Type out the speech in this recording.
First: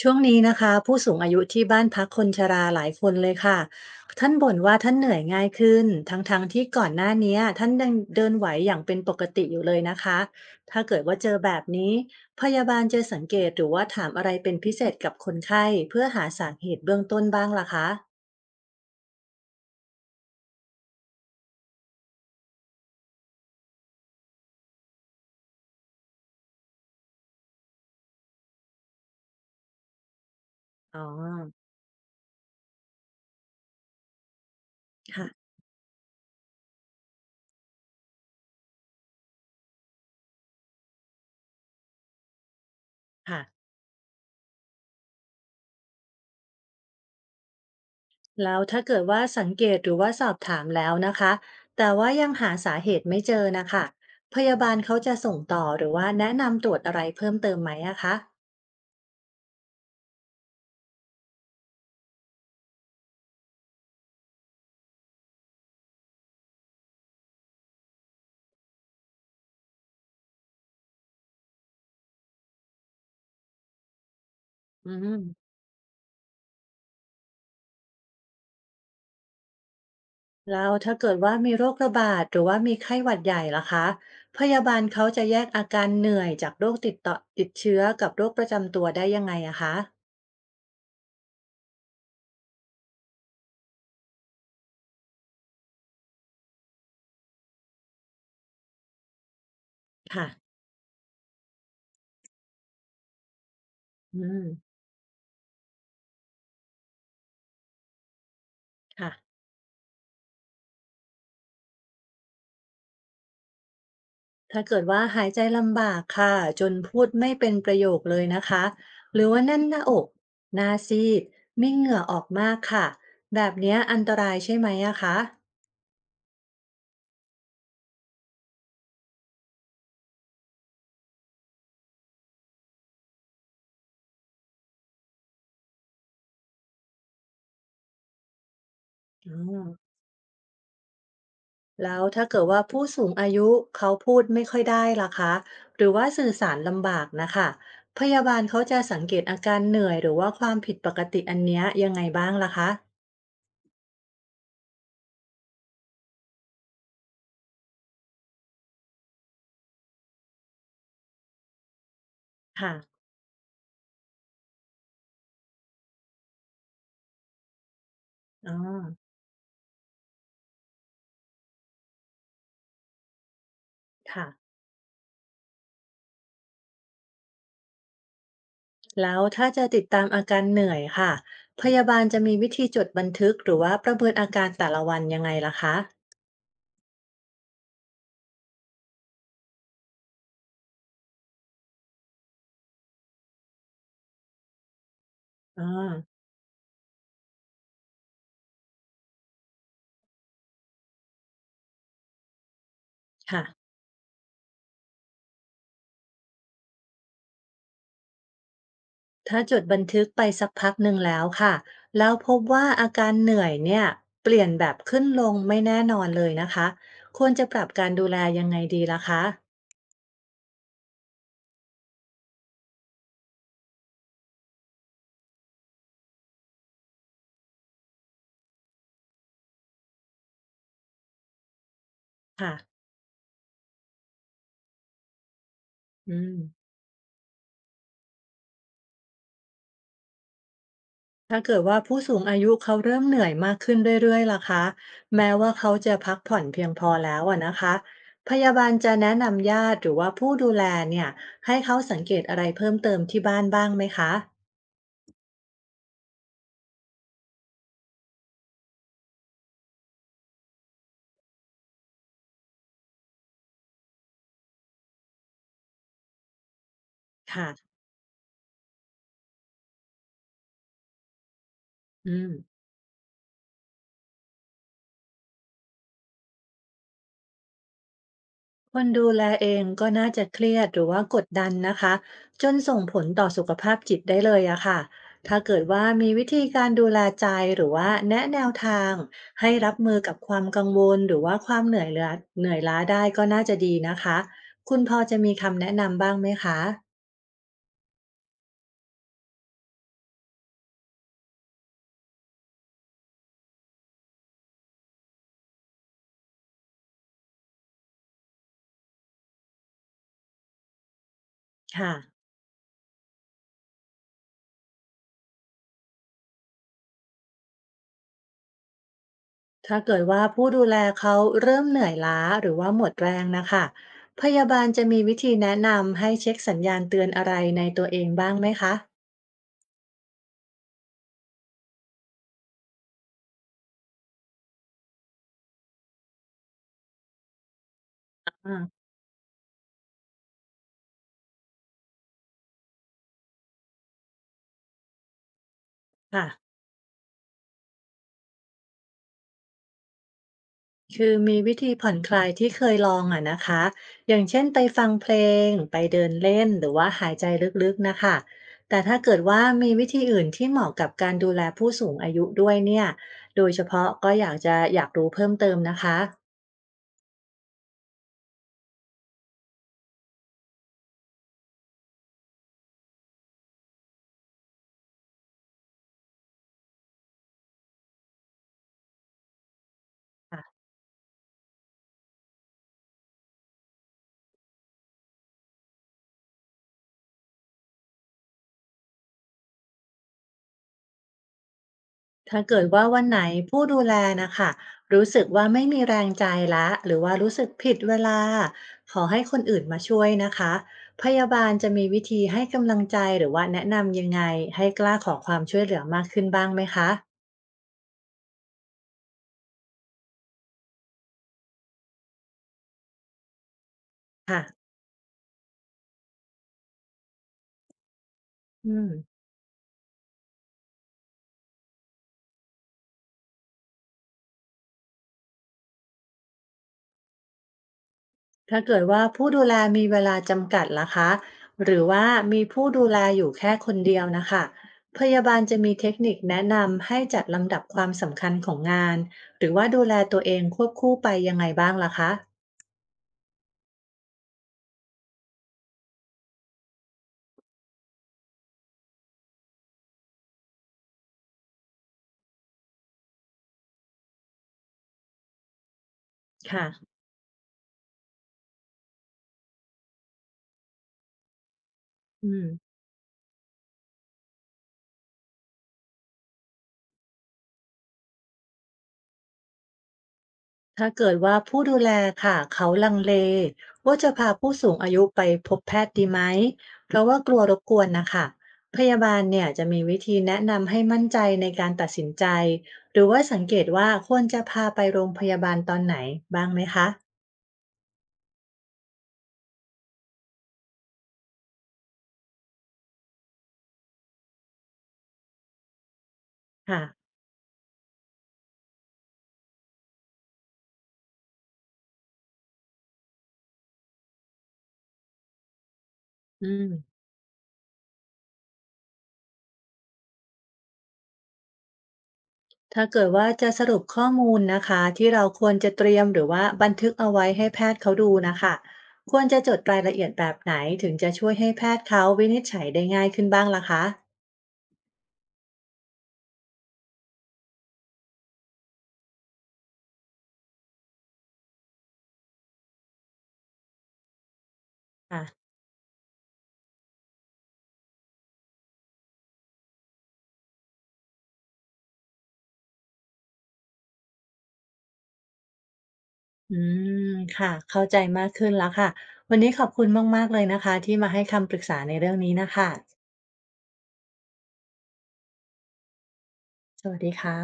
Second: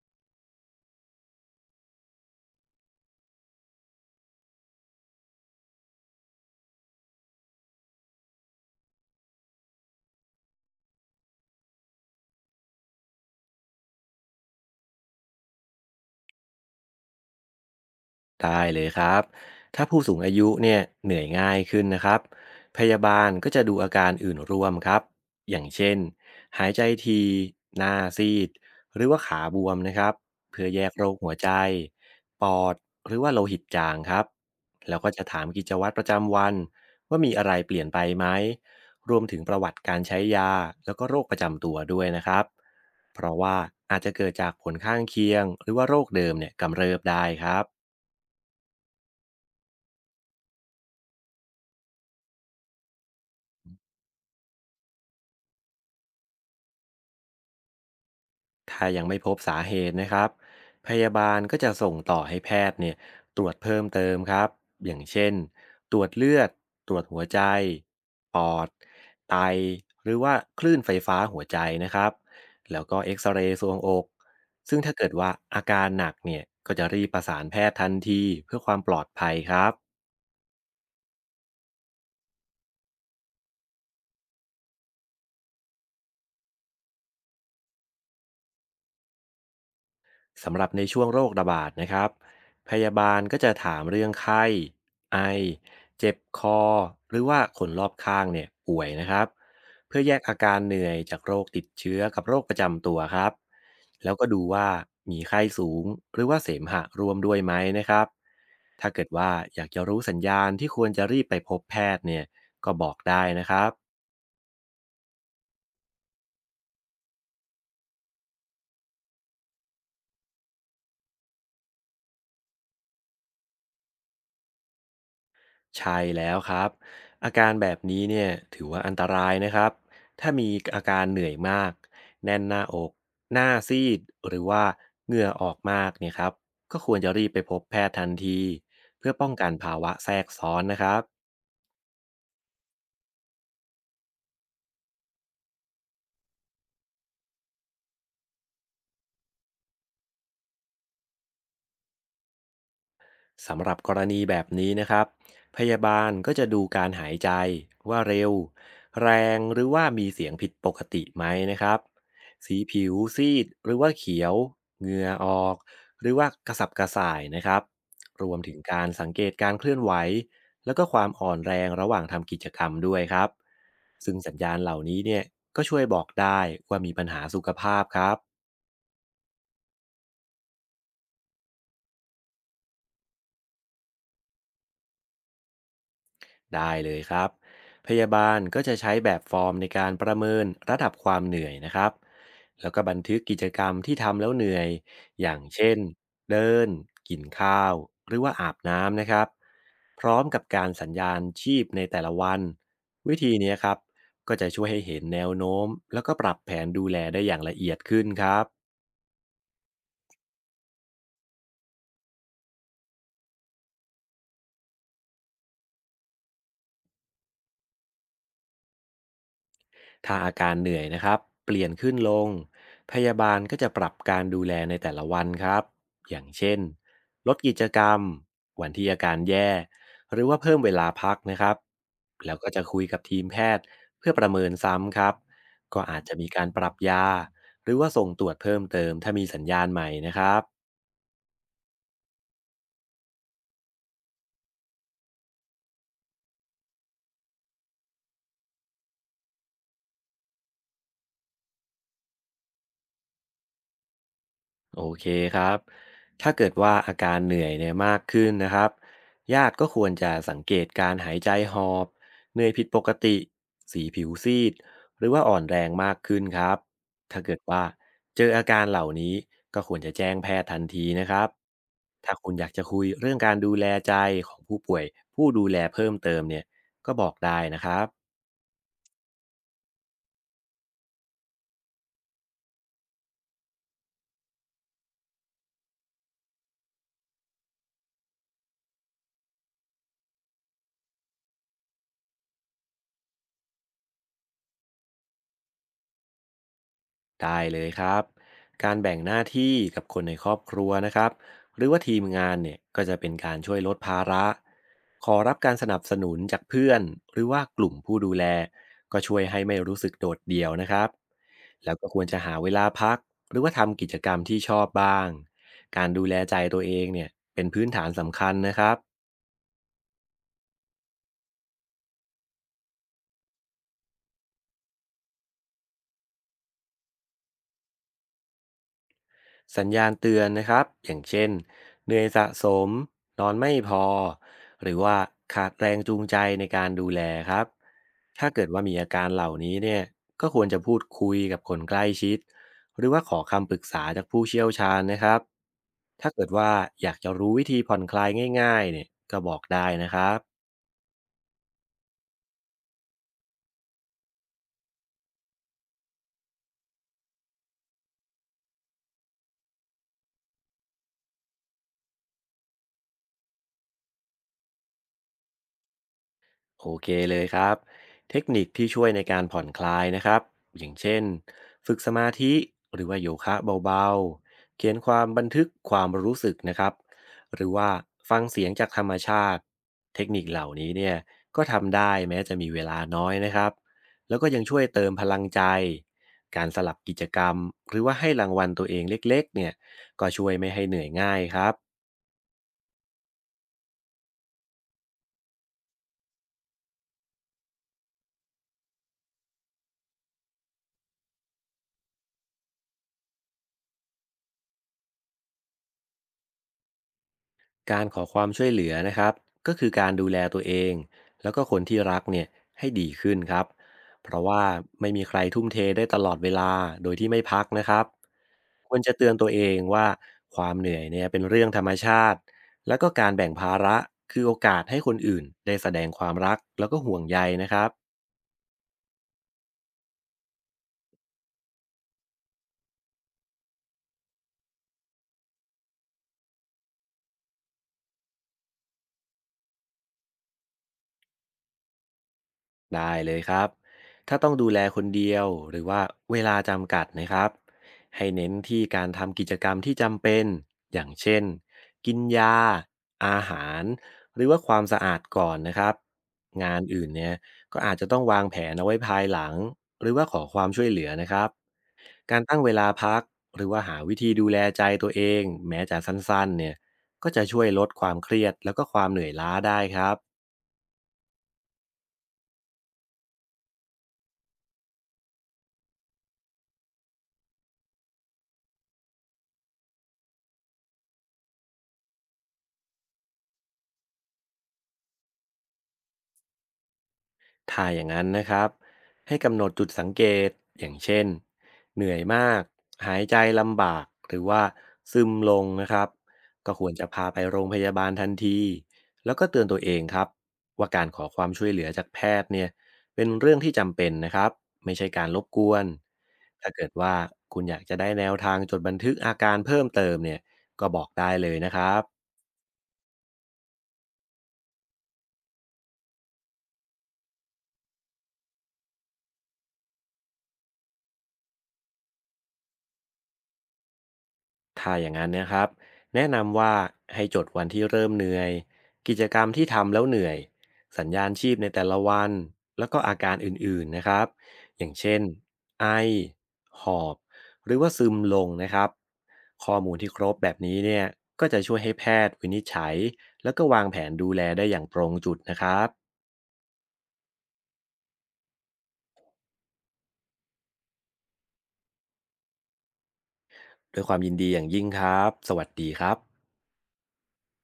ช่วงนี้นะคะผู้สูงอายุที่บ้านพักคนชราหลายคนเลยค่ะท่านบ่นว่าท่านเหนื่อยง่ายขึ้นทั้งๆทที่ก่อนหน้านี้ท่านยังเดินไหวอย่างเป็นปกติอยู่เลยนะคะถ้าเกิดว่าเจอแบบนี้พยาบาลจะสังเกตหรือว่าถามอะไรเป็นพิเศษกับคนไข้เพื่อหาสาเหตุเบื้องต้นบ้างล่ะคะได้เลยครับ ถ้าผู้สูงอายุเนี่ยเหนื่อยง่ายขึ้นนะครับ พยาบาลก็จะดูอาการอื่นร่วมครับ อย่างเช่นหายใจทีหน้าซีด หรือว่าขาบวมนะครับเพื่อแยกอ๋อโรคหัวใจ ปอด หรือว่าโลหิตจางครับแล้วก็จะค่ะถามกิจวัตรประจำวันว่ามีอะไรเปลี่ยนไปไหม รวมถึงประวัติการใช้ยาแล้วก็โรคประจำตัวด้วยนะครับเพราะว่าค่ะ อาจจะเกิดจากผลข้างเคียงหรือว่าโรคเดิมเนี่ยกำเริบได้ครับ แล้วถ้าเกิดว่าสังเกตหรือว่าสอบถามแล้วนะคะแต่ว่ายังหาสาเหตุไม่เจอนะคะพยาบาลเขาจะส่งต่อหรือว่าแนะนำตรวจอะไรเพิ่มเติมไหมอะคะถ้ายังไม่พบสาเหตุนะครับ พยาบาลก็จะส่งต่อให้แพทย์เนี่ยตรวจเพิ่มเติมครับอย่างเช่นตรวจเลือดตรวจหัวใจปอดไตหรือว่าคลื่นไฟฟ้าหัวใจนะครับแล้วก็เอ็กซเรย์ซวงอกซึ่งอืถ้าเกิดว่ามอาการหนักเนี่ยก็จะรีบประสานแพทย์ทันทีเพื่อความปลอดภัยครับ แล้วถ้าเกิดว่ามีโรคระบาดหรือว่ามีไข้หวัดใหญ่ล่ะคะพยาบาลเขาจะแยกอาการเหนื่อยจากโรคติดต่อติดเชื้อกับโรคประจำตัวได้ยังไงอะคะสำหรับในช่วงโรคระบาดนะครับพยาบาลก็จะถามเรื่องไข้ไอเจ็บคอหรือว่าคนรอบข้างเนี่ยป่วยนะครับเพื่อแยกอาค่ะการเหนื่อยจากโรคติดเชื้อกับโรคประจำตัวครับแล้วอืก็ดูว่ามมีไข้สูงหรือว่าเสมหะรวมด้วยไหมนะครับถ้าเกิดค่ะ ว่าอยากจะรู้สัญญาณที่ควรจะรีบไปพบแพทย์เนี่ยก็บอกได้นะครับ ถ้าเกิดว่าหายใจลำบากค่ะจนพูดไม่เป็นประโยคเลยนะคะหรือว่าแน่นหน้าอกหน้าซีดมีเหงื่อออกมากค่ะแบบเนี้ยอันตรายใช่ไหมอะคะใช่แล้วครับอาการแบบนี้เนี่ยถือว่าอันตรายนะครับถ้ามีอาการเหนื่อยมากแน่นหน้าอกหน้าซีดหรือว่าเหงื่อออกมากเนี่ยครับก็ควรจะรีบไปพบแพทย์ทันทีเพื่อป้องอืกันมภาวะแทรกซ้อนนะครับ แล้วถ้าเกิดว่าผู้สูงอายุเขาพูดไม่ค่อยได้ล่ะคะหรือว่าสื่อสารลำบากนะคะพยาบาลเขาจะสังเกตอาการเหนื่อยหรือว่าความผิดปกติอันเนี้ยยังไงบ้างล่ะคะสำหรับกรณีแบบนี้นะครับพยาบาลก็จะดูการหายใจว่าเร็วแรงหรือว่ามีเสียงผิดปกติไหมนะครับสีค่ะผิวซีดหรือว่าเขียวเหงื่อออกหรือว่ากระสับกระส่ายนะครับรวมอ๋ถึองการสังเกตการเคลื่อนไหวแล้วก็ความอ่อนแรงระหว่างทำกิจกรรมด้วยครับซึ่งค่ะ สัญญาณเหล่านี้เนี่ยก็ช่วยบอกได้ว่ามีปัญหาสุขภาพครับ แล้วถ้าจะติดตามอาการเหนื่อยค่ะพยาบาลจะมีวิธีจดบันทึกหรือว่าประเมินอาการแต่ละวันยังไงล่ะคะได้เลยครับ พยาบาลก็จะใช้แบบฟอร์มในการประเมินระดับความเหนื่อยนะครับแล้วก็บันทึกกิจกรรมที่ทำแล้วเหนื่อย อย่างอ่าเช่นเดินกินข้าวหรือว่าอาบน้ำนะครับพร้อมกับการสัญญาณชีพในแต่ละวัน วิธีค่ะนี้ครับก็จะช่วยให้เห็นแนวโน้มแล้วก็ปรับแผนดูแลได้อย่างละเอียดขึ้นครับ ถ้าจดบันทึกไปสักพักหนึ่งแล้วค่ะแล้วพบว่าอาการเหนื่อยเนี่ยเปลี่ยนแบบขึ้นลงไม่แน่นอนเลยนะคะควรจะปรับการดูแลยังไงดีล่ะคะถ้าอาการเหนื่อยนะครับเปลี่ยนขึ้นลงพยาบาลก็จะปรับการดูแลในแต่ละวันครับอย่างเช่นลดกิจกรรมวันที่อาการแย่หรือว่าเพิ่มเวลาพักนะครับแล้วก็ค่ะจะคุยกับทีมแพทย์เพื่อประเมินซ้ำครับก็อาจจะอืมีม การปรับยาหรือว่าส่งตรวจเพิ่มเติมถ้ามีสัญญาณใหม่นะครับ ถ้าเกิดว่าผู้สูงอายุเขาเริ่มเหนื่อยมากขึ้นเรื่อยๆล่ะคะแม้ว่าเขาจะพักผ่อนเพียงพอแล้วอะนะคะพยาบาลจะแนะนำญาติหรือว่าผู้ดูแลเนี่ยให้เขาสังเกตอะไรเพิ่มเติมที่บ้านบ้างไหมคะโอเคครับถ้าเกิดว่าอาการเหนื่อยเนี่ยมากขึ้นนะครับญาติก็ควรจะสังเกตการหายใจหอบเหนื่อยผิดปกติ สีผิวซีดหรือว่าอ่อนแรงมากขึ้นครับถ้าเกิดค่ะว่าเจออาการเหล่านี้ก็ควรจะแจ้งแพทย์ทันทีนะครับอืถ้าคุม ณอยากจะคุยเรื่องการดูแลใจของผู้ป่วยผู้ดูแลเพิ่มเติมเนี่ยก็บอกได้นะครับ คนดูแลเองก็น่าจะเครียดหรือว่ากดดันนะคะจนส่งผลต่อสุขภาพจิตได้เลยอะค่ะถ้าเกิดว่ามีวิธีการดูแลใจหรือว่าแนะแนวทางให้รับมือกับความกังวลหรือว่าความเหนื่อยล้าเหนื่อยล้าได้ก็น่าจะดีนะคะคุณพอจะมีคำแนะนำบ้างไหมคะได้เลยครับการแบ่งหน้าที่กับคนในครอบครัวนะครับหรือว่าทีมงานเนี่ยก็จะเป็นการช่วยลดภาระขอรับการสนับสนุนจากเพื่อนหรือว่ากลุ่มผู้ดูแลก็ช่วยให้ไม่รู้สึกโดดเดี่ยวนะครับแล้วก็ค่ะควรจะหาเวลาพักหรือว่าทำกิจกรรมที่ชอบบ้างการดูแลใจตัวเองเนี่ยเป็นพื้นฐานสำคัญนะครับ ถ้าเกิดว่าผู้ดูแลเขาเริ่มเหนื่อยล้าหรือว่าหมดแรงนะคะพยาบาลจะมีวิธีแนะนำให้เช็คสัญญาณเตือนอะไรในตัวเองบ้างไหมคะสัญญาณเตือนนะครับอย่างเช่นเหนื่อยสะสมนอนไม่พอหรือว่าขาดแรงจูงใจในการดูแลครับถ้าเกิดว่ามีอ่าอาการเหล่านี้เนี่ยก็ควรจะพูดคุยกับคนใกล้ชิดหรือว่าขอคำปรึกษาจากผู้เชี่ยวชาญนะครับถ้าเกิค่ะ ดว่าอยากจะรู้วิธีผ่อนคลายง่ายๆเนี่ยก็บอกได้นะครับ คือมีวิธีผ่อนคลายที่เคยลองอะนะคะ อย่างเช่นไปฟังเพลง ไปเดินเล่นหรือว่าหายใจลึกๆนะคะ แต่ถ้าเกิดว่ามีวิธีอื่นที่เหมาะกับการดูแลผู้สูงอายุด้วยเนี่ย โดยเฉพาะก็อยากรู้เพิ่มเติมนะคะ โอเคเลยครับเทคนิคที่ช่วยในการผ่อนคลายนะครับอย่างเช่นฝึกสมาธิหรือว่าโยคะเบาๆเขียนความบันทึกความรู้สึกนะครับหรือว่าฟังเสียงจากธรรมชาติเทคนิคเหล่านี้เนี่ยก็ทำได้แม้จะมีเวลาน้อยนะครับแล้วก็ยังช่วยเติมพลังใจการสลับกิจกรรมหรือว่าให้รางวัลตัวเองเล็กๆเนี่ยก็ช่วยไม่ให้เหนื่อยง่ายครับ ถ้าเกิดว่าวันไหนผู้ดูแลนะคะรู้สึกว่าไม่มีแรงใจละหรือว่ารู้สึกผิดเวลาขอให้คนอื่นมาช่วยนะคะพยาบาลจะมีวิธีให้กำลังใจหรือว่าแนะนำยังไงให้กล้าขอความช่วยเหลือมากขึ้นบ้างไหมคะการขอความช่วยเหลือนะครับก็คือการดูแลตัวเองแล้วก็คนที่รักเนี่ยให้ดีขึ้นครับเพราะค่ะว่าไม่มีใครทุ่มเทได้ตลอดเวลาโดยที่ไม่พักนะครับอืควรม จะเตือนตัวเองว่าความเหนื่อยเนี่ยเป็นเรื่องธรรมชาติแล้วก็การแบ่งภาระคือโอกาสให้คนอื่นได้แสดงความรักแล้วก็ห่วงใยนะครับ ถ้าเกิดว่าผู้ดูแลมีเวลาจำกัดล่ะคะหรือว่ามีผู้ดูแลอยู่แค่คนเดียวนะคะพยาบาลจะมีเทคนิคแนะนำให้จัดลำดับความสำคัญของงานหรือว่าดูแลตัวเองควบคู่ไปยังไงบ้างล่ะคะได้เลยครับถ้าต้องดูแลคนเดียวหรือว่าเวลาจำกัดนะครับให้เน้นที่การทำกิจกรรมที่จำเป็นอย่างเช่นกินยาอาหารหรือว่าความสะอาดก่อนนะครับงานค่ะอื่นเนี่ยก็อาจจะต้องวางแผนเอาไว้ภายหลังหรือว่าขอความช่วยเหลือนะครับการอืตั้งเวลาม พักหรือว่าหาวิธีดูแลใจตัวเองแม้จะสั้นๆเนี่ยก็จะช่วยลดความเครียดแล้วก็ความเหนื่อยล้าได้ครับ ถ้าเกิดว่าผู้ดูแลค่ะเขาลังเลว่าจะพาผู้สูงอายุไปพบแพทย์ดีไหมเพราะว่ากลัวรบกวนนะคะพยาบาลเนี่ยจะมีวิธีแนะนำให้มั่นใจในการตัดสินใจหรือว่าสังเกตว่าควรจะพาไปโรงพยาบาลตอนไหนบ้างไหมคะถ้าอย่างนั้นนะครับให้กำหนดจุดสังเกตอย่างเช่นเหนื่อยมากหายใจลำบากหรือว่าซึมลงนะครับก็ควรค่ะจะพาไปโรงพยาบาลทันทีแล้วก็เตือนตัวเองครับว่าการขอความช่วยเหลือจากแพทย์เนี่ยเป็นเรื่องที่จำเป็นนะครับไม่ใช่การรบกวนอืถ้ามเกิดว่าคุณอยากจะได้แนวทางจดบันทึกอาการเพิ่มเติมเนี่ยก็บอกได้เลยนะครับ ถ้าเกิดว่าจะสรุปข้อมูลนะคะที่เราควรจะเตรียมหรือว่าบันทึกเอาไว้ให้แพทย์เขาดูนะคะควรจะจดรายละเอียดแบบไหนถึงจะช่วยให้แพทย์เขาวินิจฉัยได้ง่ายขึ้นบ้างล่ะคะ ถ้าอย่างนั้นนะครับ แนะนำว่าให้จดวันที่เริ่มเหนื่อย กิจกรรมที่ทำแล้วเหนื่อย สัญญาณชีพในแต่ละวัน แล้วก็อาการอื่นๆนะครับอย่างเช่นไอ หอบ หรือว่าซึมลงนะครับข้อมูลที่ครบแบบนี้เนี่ยก็จะช่วยให้แพทย์วินิจฉัย แล้วก็วางแผนดูแลได้อย่างตรงจุดนะครับอืมค่ะเข้าใจมากขึ้นแล้วค่ะวันนี้ขอบคุณมากๆเลยนะคะที่มาให้คำปรึกษาในเรื่องนี้น่ะค่ะด้วยความยินดีอย่างยิ่งครับสวัสดีครับสวัสดีค่ะ